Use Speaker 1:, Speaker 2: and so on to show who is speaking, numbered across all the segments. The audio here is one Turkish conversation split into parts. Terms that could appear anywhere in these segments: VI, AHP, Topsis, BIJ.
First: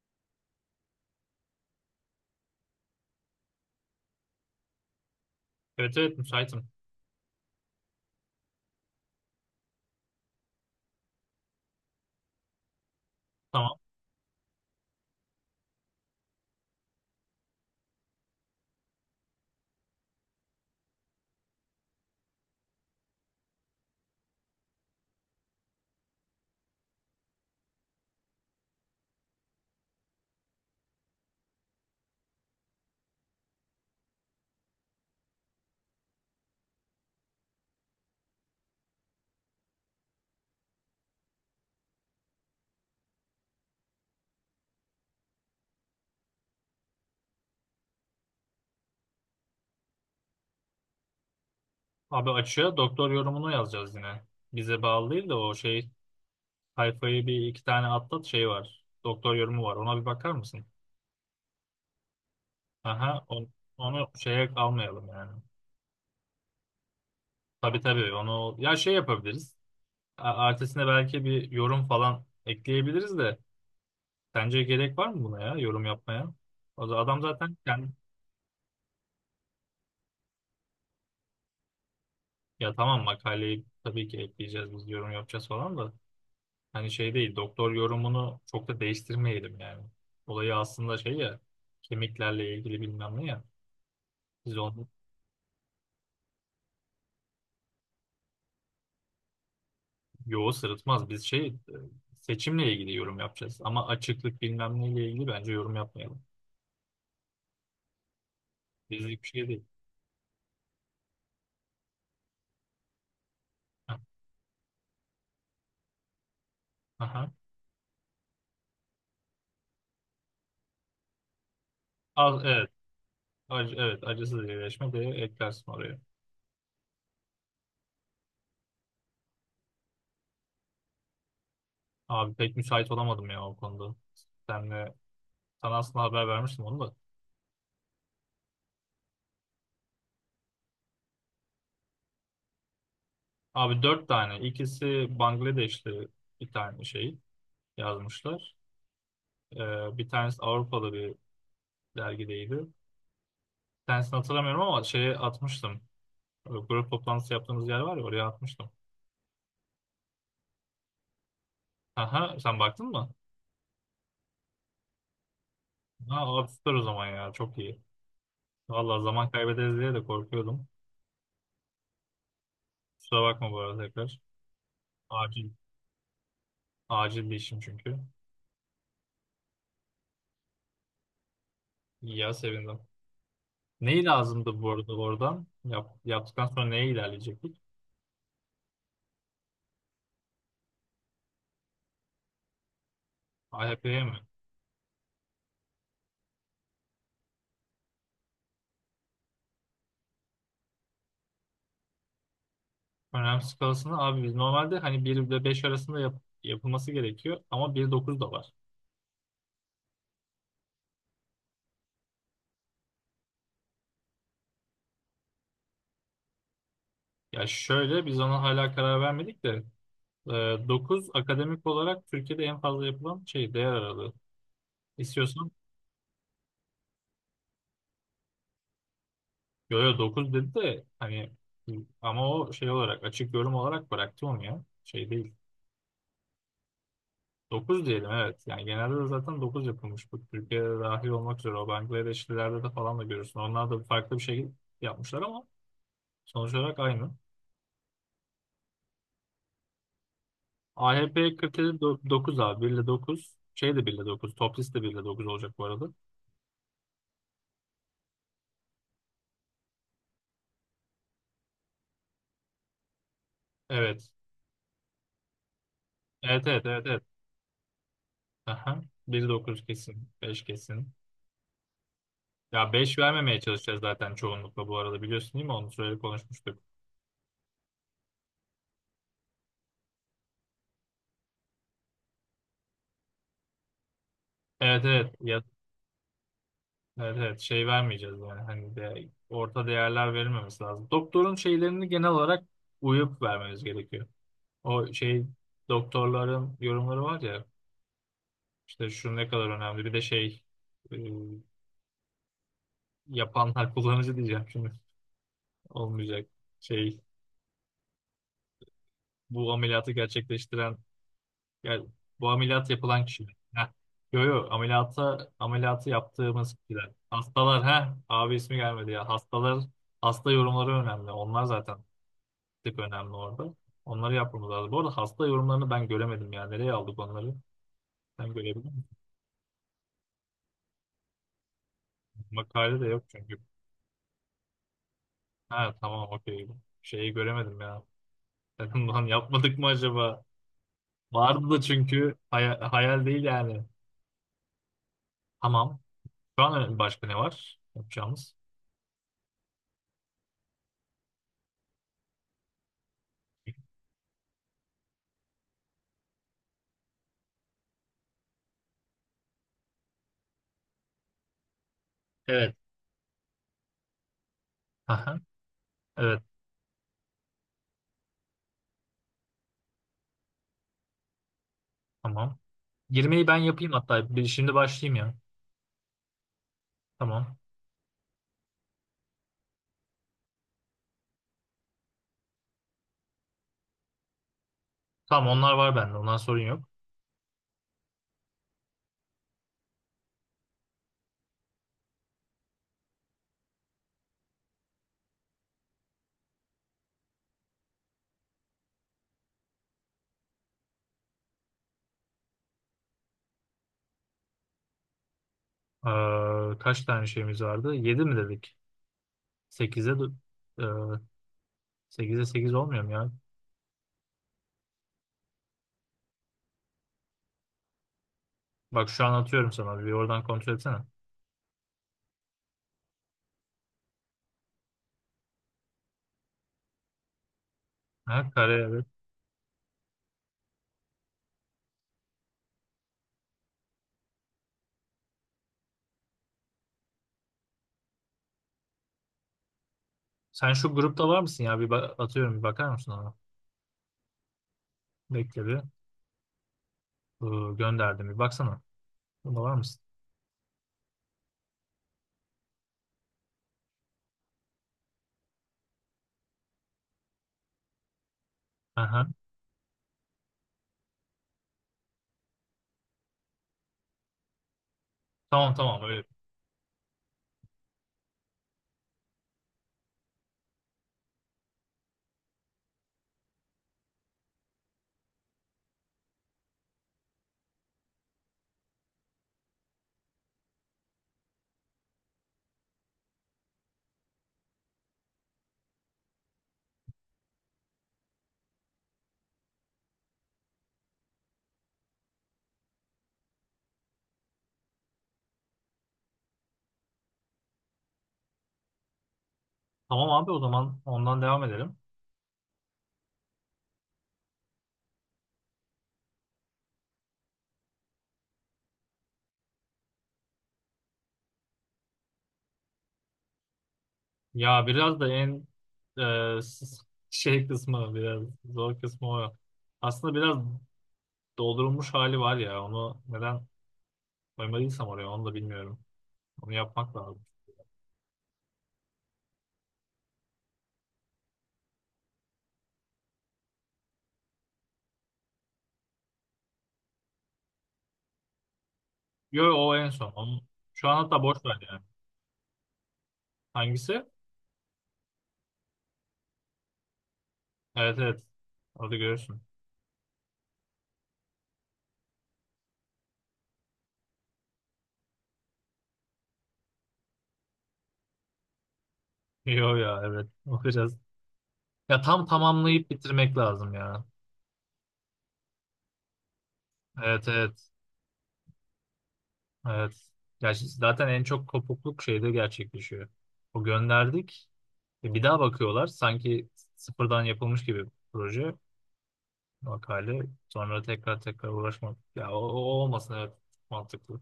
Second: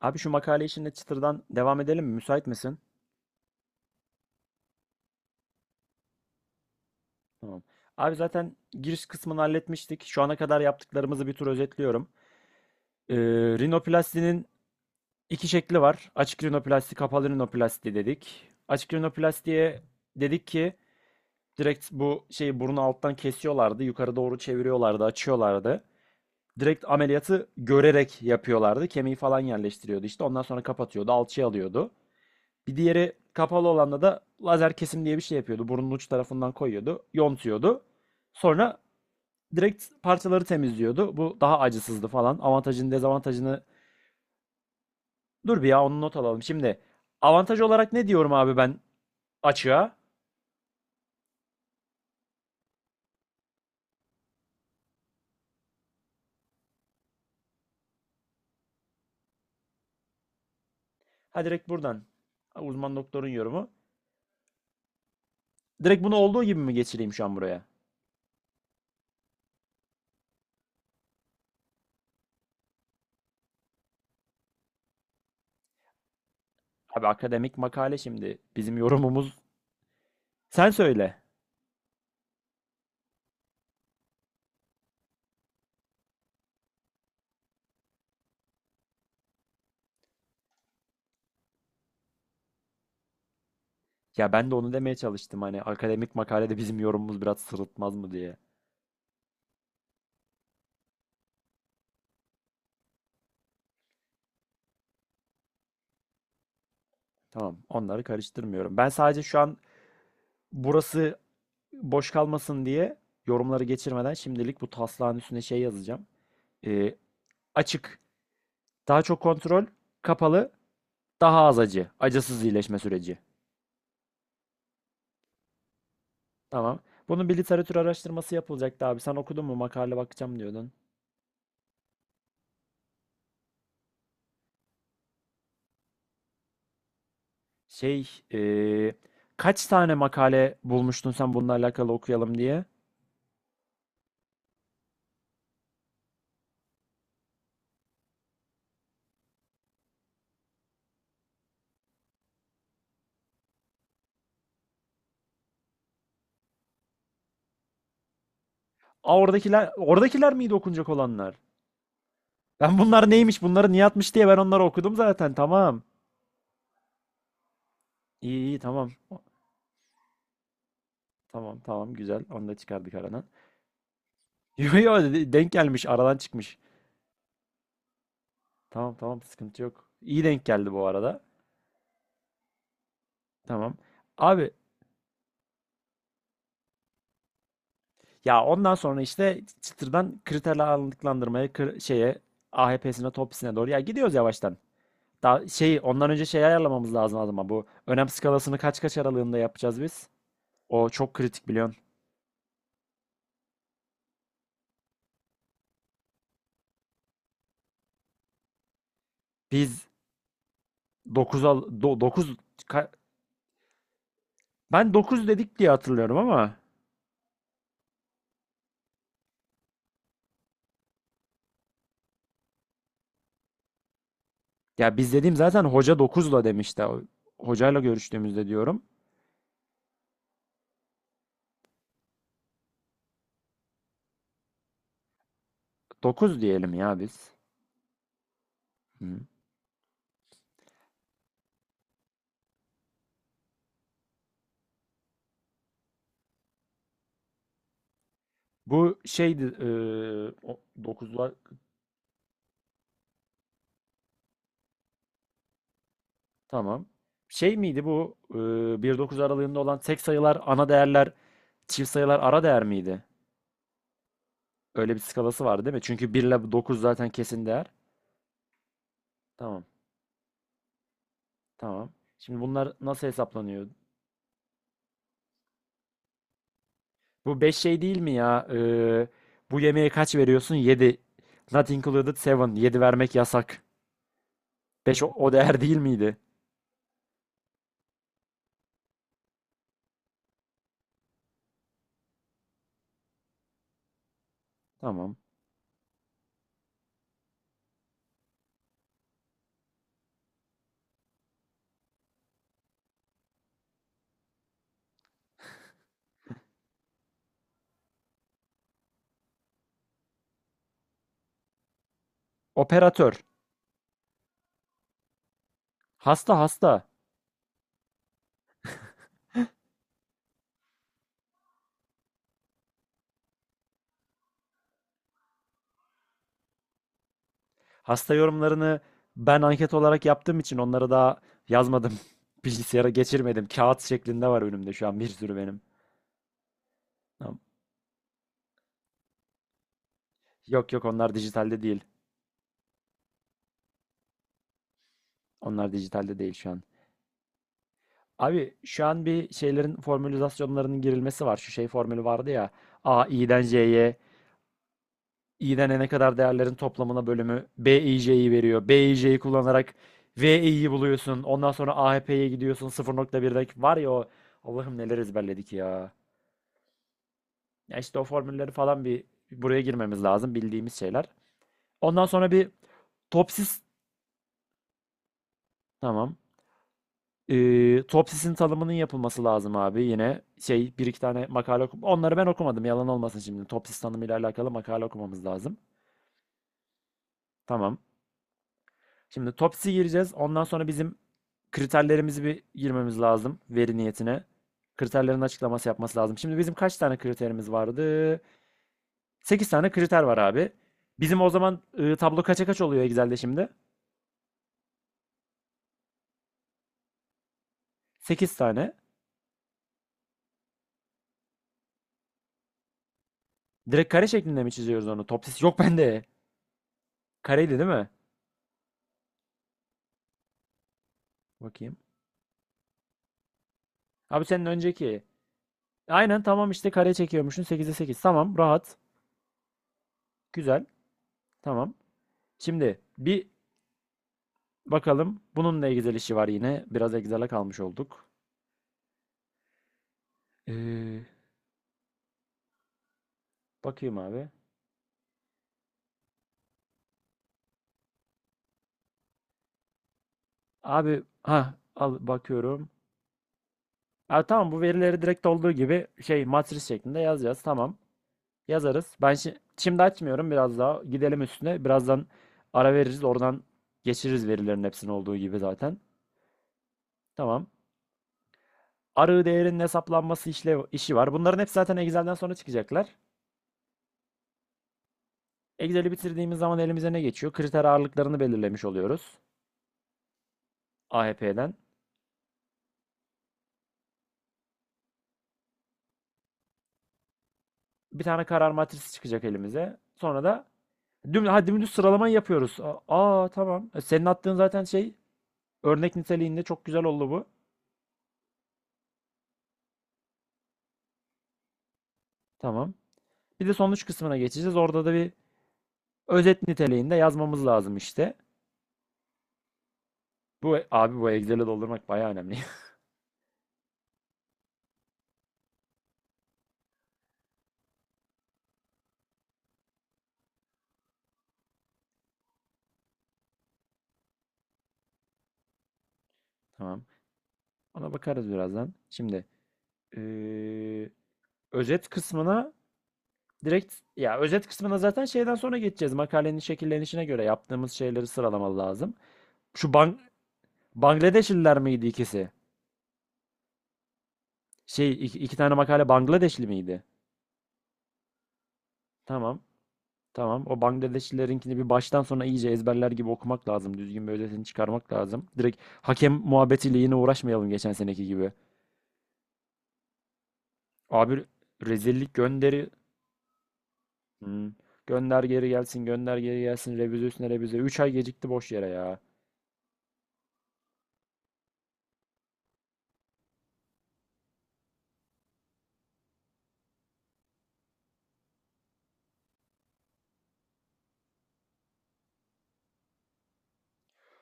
Speaker 1: Abi şu makale işinde çıtırdan devam edelim mi? Müsait misin?
Speaker 2: Evet, evet, müsaitim.
Speaker 1: Tamam. Abi zaten giriş kısmını halletmiştik. Şu ana kadar yaptıklarımızı bir tur özetliyorum. Ee,
Speaker 2: Tamam.
Speaker 1: Rinoplastinin iki şekli var. Açık rinoplasti, kapalı rinoplasti dedik. Açık rinoplastiye dedik ki direkt bu şeyi burnu alttan kesiyorlardı. Yukarı doğru çeviriyorlardı, açıyorlardı. Direkt ameliyatı görerek yapıyorlardı. Kemiği falan yerleştiriyordu işte. Ondan sonra kapatıyordu, alçıya alıyordu. Bir diğeri kapalı olanda da lazer kesim diye bir şey yapıyordu. Burnun uç tarafından koyuyordu, yontuyordu. Sonra direkt parçaları temizliyordu. Bu daha acısızdı falan. Avantajını, dezavantajını dur bir ya onu not alalım. Şimdi avantaj olarak ne diyorum abi ben açığa?
Speaker 2: Abi açığa doktor yorumunu yazacağız yine. Bize bağlı değil de o şey sayfayı bir iki tane atlat şey var. Doktor yorumu var. Ona bir bakar mısın?
Speaker 1: Ha, direkt buradan. Ha, uzman
Speaker 2: Aha
Speaker 1: doktorun
Speaker 2: on-
Speaker 1: yorumu.
Speaker 2: Onu şeye almayalım yani.
Speaker 1: Direkt bunu olduğu gibi mi geçireyim şu an buraya?
Speaker 2: Tabii, tabii, onu ya şey yapabiliriz. Ertesine belki bir yorum falan ekleyebiliriz de sence gerek var mı buna ya yorum yapmaya? O da
Speaker 1: Abi
Speaker 2: adam zaten
Speaker 1: akademik
Speaker 2: kendi
Speaker 1: makale şimdi bizim yorumumuz. Sen söyle.
Speaker 2: ya tamam makaleyi tabii ki ekleyeceğiz biz yorum yapacağız falan da. Hani şey değil, doktor yorumunu çok da değiştirmeyelim yani. Olayı aslında şey ya, kemiklerle ilgili bilmem ne ya.
Speaker 1: Ya ben de
Speaker 2: Biz
Speaker 1: onu
Speaker 2: onu
Speaker 1: demeye çalıştım hani akademik makalede bizim yorumumuz biraz sırıtmaz mı diye.
Speaker 2: yoğu sırıtmaz. Biz şey seçimle ilgili yorum yapacağız. Ama açıklık bilmem neyle ilgili bence yorum yapmayalım.
Speaker 1: Tamam, onları karıştırmıyorum. Ben sadece
Speaker 2: Bizlik bir
Speaker 1: şu
Speaker 2: şey
Speaker 1: an
Speaker 2: değil.
Speaker 1: burası boş kalmasın diye yorumları
Speaker 2: Ha.
Speaker 1: geçirmeden şimdilik bu taslağın üstüne şey yazacağım. Ee,
Speaker 2: Aha.
Speaker 1: Açık, daha çok kontrol, kapalı, daha az acı, acısız
Speaker 2: Az, evet.
Speaker 1: iyileşme süreci.
Speaker 2: Acı, evet. Acısız iyileşme de eklersin oraya.
Speaker 1: Tamam. Bunun bir literatür araştırması yapılacaktı abi. Sen okudun mu? Makale bakacağım diyordun.
Speaker 2: Abi pek müsait olamadım ya o konuda. Senle, sana aslında haber vermiştim onu da.
Speaker 1: Şey, ee, kaç tane makale bulmuştun sen bununla alakalı okuyalım diye?
Speaker 2: Abi dört tane. İkisi Bangladeşli bir tane şey yazmışlar. Bir tanesi Avrupalı bir dergideydi. Bir tanesini hatırlamıyorum ama şeye atmıştım. Grup toplantısı yaptığımız yer var ya oraya atmıştım.
Speaker 1: Aa, oradakiler miydi okunacak olanlar?
Speaker 2: Aha sen
Speaker 1: Ben
Speaker 2: baktın
Speaker 1: bunlar
Speaker 2: mı?
Speaker 1: neymiş, bunları niye atmış diye ben onları okudum zaten. Tamam.
Speaker 2: Ha abi süper o zaman ya çok iyi.
Speaker 1: İyi, iyi, tamam.
Speaker 2: Vallahi zaman kaybederiz diye de korkuyordum.
Speaker 1: Tamam, tamam, güzel. Onu da çıkardık
Speaker 2: Kusura
Speaker 1: aradan.
Speaker 2: bakma bu arada tekrar.
Speaker 1: Yo, yo, dedi,
Speaker 2: Acil.
Speaker 1: denk gelmiş aradan çıkmış.
Speaker 2: Acil bir işim çünkü.
Speaker 1: Tamam, tamam, sıkıntı yok. İyi denk geldi bu arada.
Speaker 2: İyi ya sevindim.
Speaker 1: Tamam.
Speaker 2: Neyi
Speaker 1: Abi
Speaker 2: lazımdı bu arada oradan? Yaptıktan sonra neye ilerleyecektik?
Speaker 1: ya ondan sonra işte çıtırdan kriterler alındıklandırmaya şeye AHP'sine topisine doğru ya
Speaker 2: AHP'ye
Speaker 1: gidiyoruz
Speaker 2: mi?
Speaker 1: yavaştan. Daha şey ondan önce şey ayarlamamız lazım ama bu önem skalasını kaç kaç aralığında yapacağız biz? O çok kritik biliyorsun.
Speaker 2: Önem skalasını abi biz normalde hani bir ile 5 arasında yapılması gerekiyor ama bir nokta dokuz da var.
Speaker 1: Biz 9 al 9 ben 9 dedik diye hatırlıyorum ama.
Speaker 2: Ya şöyle biz ona hala karar vermedik de 9 akademik olarak Türkiye'de en fazla yapılan şey değer aralığı.
Speaker 1: Ya biz dediğim
Speaker 2: İstiyorsan
Speaker 1: zaten hoca dokuzla demişti. Hocayla görüştüğümüzde diyorum.
Speaker 2: yo, yo, 9 dedi de hani ama o şey olarak açık yorum olarak bıraktı onu ya. Şey değil.
Speaker 1: Dokuz diyelim ya biz.
Speaker 2: 9 diyelim, evet. Yani genelde de
Speaker 1: Hı.
Speaker 2: zaten dokuz yapılmış. Bu Türkiye'de dahil olmak üzere o Bangladeşlilerde de falan da görürsün. Onlar da farklı bir şekilde yapmışlar ama sonuç olarak aynı.
Speaker 1: Bu şeydi
Speaker 2: AHP 47 dokuz abi 1 ile 9. Şey de 1 ile 9. Top list de 1 ile 9 olacak bu arada.
Speaker 1: tamam. Şey miydi bu 1-9 aralığında olan tek sayılar ana değerler, çift sayılar ara değer miydi?
Speaker 2: Evet.
Speaker 1: Öyle bir skalası vardı değil mi? Çünkü 1
Speaker 2: Evet
Speaker 1: ile
Speaker 2: evet
Speaker 1: 9
Speaker 2: evet evet.
Speaker 1: zaten kesin değer.
Speaker 2: Aha. Bir
Speaker 1: Tamam,
Speaker 2: dokuz kesin. Beş kesin.
Speaker 1: tamam. Şimdi bunlar
Speaker 2: Ya 5
Speaker 1: nasıl
Speaker 2: vermemeye
Speaker 1: hesaplanıyor?
Speaker 2: çalışacağız zaten çoğunlukla bu arada biliyorsun değil mi? Onu söyle konuşmuştuk.
Speaker 1: Bu 5 şey değil mi ya? E, bu yemeğe kaç veriyorsun? 7. Not included seven. 7 vermek yasak.
Speaker 2: Evet
Speaker 1: 5 o,
Speaker 2: evet.
Speaker 1: o
Speaker 2: Ya,
Speaker 1: değer değil miydi?
Speaker 2: evet, evet. Şey vermeyeceğiz yani. Hani de orta değerler verilmemesi lazım. Doktorun şeylerini genel olarak uyup vermemiz gerekiyor. O
Speaker 1: Tamam.
Speaker 2: şey doktorların yorumları var ya işte şu ne kadar önemli. Bir de şey e, yapanlar kullanıcı diyeceğim şimdi. Olmayacak. Şey bu ameliyatı gerçekleştiren. Yani bu ameliyat yapılan
Speaker 1: Operatör.
Speaker 2: kişiler. Heh. Yo, yo, ameliyatı
Speaker 1: Hasta,
Speaker 2: yaptığımız
Speaker 1: hasta.
Speaker 2: kişiler. Hastalar ha abi ismi gelmedi ya. Hastalar hasta yorumları önemli. Onlar zaten tek önemli orada. Onları yapmamız lazım. Bu arada hasta yorumlarını ben göremedim ya. Nereye aldık onları?
Speaker 1: Hasta
Speaker 2: Sen görebilir
Speaker 1: yorumlarını
Speaker 2: misin?
Speaker 1: ben anket olarak yaptığım için onları daha yazmadım.
Speaker 2: Makale de
Speaker 1: Bilgisayara
Speaker 2: yok çünkü.
Speaker 1: geçirmedim. Kağıt şeklinde var önümde şu an bir sürü benim.
Speaker 2: Ha tamam okey. Şeyi
Speaker 1: Tamam.
Speaker 2: göremedim ya. Dedim lan yapmadık mı acaba?
Speaker 1: Yok, yok, onlar
Speaker 2: Vardı da
Speaker 1: dijitalde değil.
Speaker 2: çünkü hayal değil yani.
Speaker 1: Onlar
Speaker 2: Tamam.
Speaker 1: dijitalde değil
Speaker 2: Şu
Speaker 1: şu an.
Speaker 2: an başka ne var yapacağımız?
Speaker 1: Abi şu an bir şeylerin formülizasyonlarının girilmesi var. Şu şey formülü vardı ya. A, i'den c'ye. İğnelene kadar değerlerin toplamına bölümü b BIJ'yi veriyor. B BIJ'yi kullanarak v VI'yi buluyorsun. Ondan sonra AHP'ye
Speaker 2: Evet.
Speaker 1: gidiyorsun 0,1'deki. Var ya o Allah'ım neler
Speaker 2: Aha.
Speaker 1: ezberledik ya.
Speaker 2: Evet.
Speaker 1: Ya işte o formülleri falan bir buraya girmemiz lazım bildiğimiz şeyler. Ondan sonra
Speaker 2: Tamam.
Speaker 1: bir
Speaker 2: Girmeyi ben
Speaker 1: topsis,
Speaker 2: yapayım hatta. Şimdi başlayayım ya.
Speaker 1: tamam.
Speaker 2: Tamam.
Speaker 1: Topsisin tanımının yapılması lazım abi. Yine şey bir iki tane makale okum. Onları ben okumadım yalan olmasın şimdi. Topsis tanımıyla alakalı makale okumamız
Speaker 2: Tamam onlar
Speaker 1: lazım.
Speaker 2: var bende. Ondan sorun yok.
Speaker 1: Tamam. Şimdi Tops'i gireceğiz. Ondan sonra bizim kriterlerimizi bir girmemiz lazım veri niyetine. Kriterlerin açıklaması yapması lazım. Şimdi bizim kaç tane kriterimiz vardı? 8 tane kriter var abi. Bizim o zaman tablo kaça kaç oluyor Excel'de şimdi?
Speaker 2: Kaç tane şeyimiz vardı? 7 mi
Speaker 1: 8
Speaker 2: dedik?
Speaker 1: tane.
Speaker 2: 8'e. Sekize 8 olmuyor mu ya?
Speaker 1: Direkt kare şeklinde mi çiziyoruz onu? Topsis yok bende. Kareydi değil mi?
Speaker 2: Bak şu an atıyorum sana. Bir oradan kontrol etsene.
Speaker 1: Bakayım. Abi senin önceki. Aynen, tamam, işte kare çekiyormuşsun 8'e sekiz.
Speaker 2: Ha,
Speaker 1: Tamam,
Speaker 2: kare,
Speaker 1: rahat.
Speaker 2: evet.
Speaker 1: Güzel. Tamam. Şimdi bir bakalım. Bununla Excel işi var yine. Biraz Excel'e kalmış olduk.
Speaker 2: Sen şu
Speaker 1: Ee,
Speaker 2: grupta var mısın ya? Bir atıyorum bir bakar mısın ona?
Speaker 1: Bakayım abi.
Speaker 2: Bekle bir. Gönderdim bir baksana. Burada var mısın?
Speaker 1: Abi ha al bakıyorum. Ha, tamam, bu verileri direkt olduğu gibi şey matris şeklinde yazacağız. Tamam. Yazarız.
Speaker 2: Aha.
Speaker 1: Ben şimdi açmıyorum biraz daha. Gidelim üstüne. Birazdan ara veririz. Oradan geçiririz verilerin hepsinin olduğu gibi
Speaker 2: Tamam
Speaker 1: zaten.
Speaker 2: tamam öyle.
Speaker 1: Tamam. Arı değerinin hesaplanması işle işi var. Bunların hepsi zaten Excel'den sonra çıkacaklar. Excel'i bitirdiğimiz zaman elimize ne geçiyor? Kriter ağırlıklarını belirlemiş oluyoruz. AHP'den. Bir tane karar matrisi çıkacak elimize. Sonra da Ha, dümdüz sıralamayı yapıyoruz. Aa, tamam. E, senin attığın zaten şey örnek niteliğinde çok güzel oldu bu.
Speaker 2: Tamam abi o zaman ondan devam edelim.
Speaker 1: Tamam. Bir de sonuç kısmına geçeceğiz. Orada da bir özet niteliğinde yazmamız lazım işte. Bu abi bu Excel'i doldurmak bayağı önemli.
Speaker 2: Ya biraz da e, s- şey kısmı biraz zor kısmı o. Aslında biraz doldurulmuş hali var ya onu neden koymadıysam oraya onu da bilmiyorum. Onu
Speaker 1: Tamam.
Speaker 2: yapmak lazım.
Speaker 1: Ona bakarız birazdan. Şimdi eee, özet kısmına direkt ya özet kısmına zaten şeyden sonra geçeceğiz. Makalenin şekillenişine göre yaptığımız şeyleri sıralamalı lazım.
Speaker 2: Yo
Speaker 1: Şu
Speaker 2: o en son. Şu an hatta boş ver
Speaker 1: Bangladeşliler
Speaker 2: yani.
Speaker 1: miydi ikisi?
Speaker 2: Hangisi?
Speaker 1: Şey iki tane makale Bangladeşli miydi?
Speaker 2: Evet, evet. Orada
Speaker 1: Tamam.
Speaker 2: görürsün.
Speaker 1: Tamam. O Bangladeşlilerinkini bir baştan sona iyice ezberler gibi okumak lazım. Düzgün bir özetini çıkarmak lazım. Direkt hakem muhabbetiyle yine uğraşmayalım geçen seneki gibi.
Speaker 2: Yo ya evet. O biraz.
Speaker 1: Abi
Speaker 2: Ya
Speaker 1: rezillik
Speaker 2: tam
Speaker 1: gönderi.
Speaker 2: tamamlayıp bitirmek lazım ya.
Speaker 1: Hmm. Gönder geri gelsin, gönder geri gelsin. Revize
Speaker 2: Evet
Speaker 1: üstüne revize.
Speaker 2: evet.
Speaker 1: 3 ay gecikti boş yere ya.
Speaker 2: Evet. Gerçi zaten en çok kopukluk şeyde gerçekleşiyor. O gönderdik. E, bir daha bakıyorlar. Sanki sıfırdan yapılmış gibi proje makale. Sonra tekrar tekrar uğraşmak. Ya o olmasın, evet, mantıklı.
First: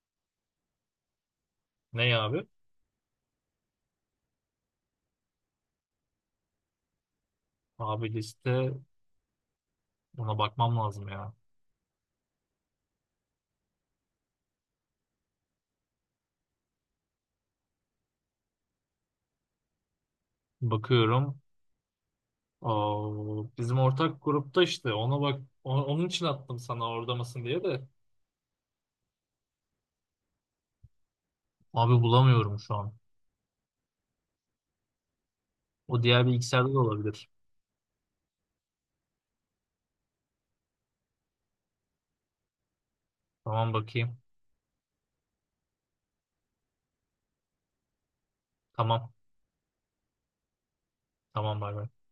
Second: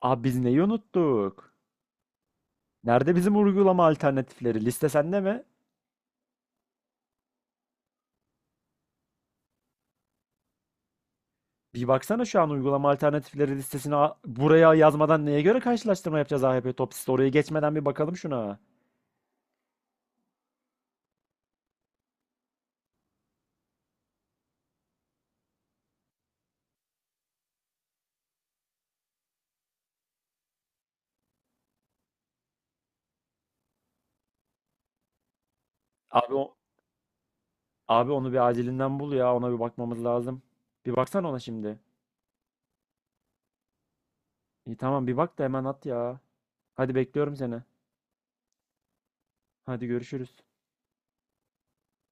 Speaker 1: Abi biz neyi unuttuk?
Speaker 2: Ne ya abi?
Speaker 1: Nerede bizim uygulama alternatifleri? Liste sende mi?
Speaker 2: Abi liste ona bakmam lazım ya.
Speaker 1: Bir baksana şu an uygulama alternatifleri listesini buraya yazmadan neye göre karşılaştırma yapacağız AHP Topsis'te? Oraya geçmeden bir bakalım şuna.
Speaker 2: Bakıyorum. Aa, bizim ortak grupta işte ona bak onun için attım sana orada mısın diye de. Abi bulamıyorum şu an. O diğer
Speaker 1: Abi o-
Speaker 2: bilgisayarda da olabilir.
Speaker 1: Abi onu bir acilinden bul ya. Ona bir bakmamız lazım. Bir baksana ona şimdi.
Speaker 2: Tamam bakayım.
Speaker 1: İyi, tamam, bir bak da hemen at ya. Hadi bekliyorum seni.
Speaker 2: Tamam.
Speaker 1: Hadi görüşürüz.
Speaker 2: Tamam bay bay.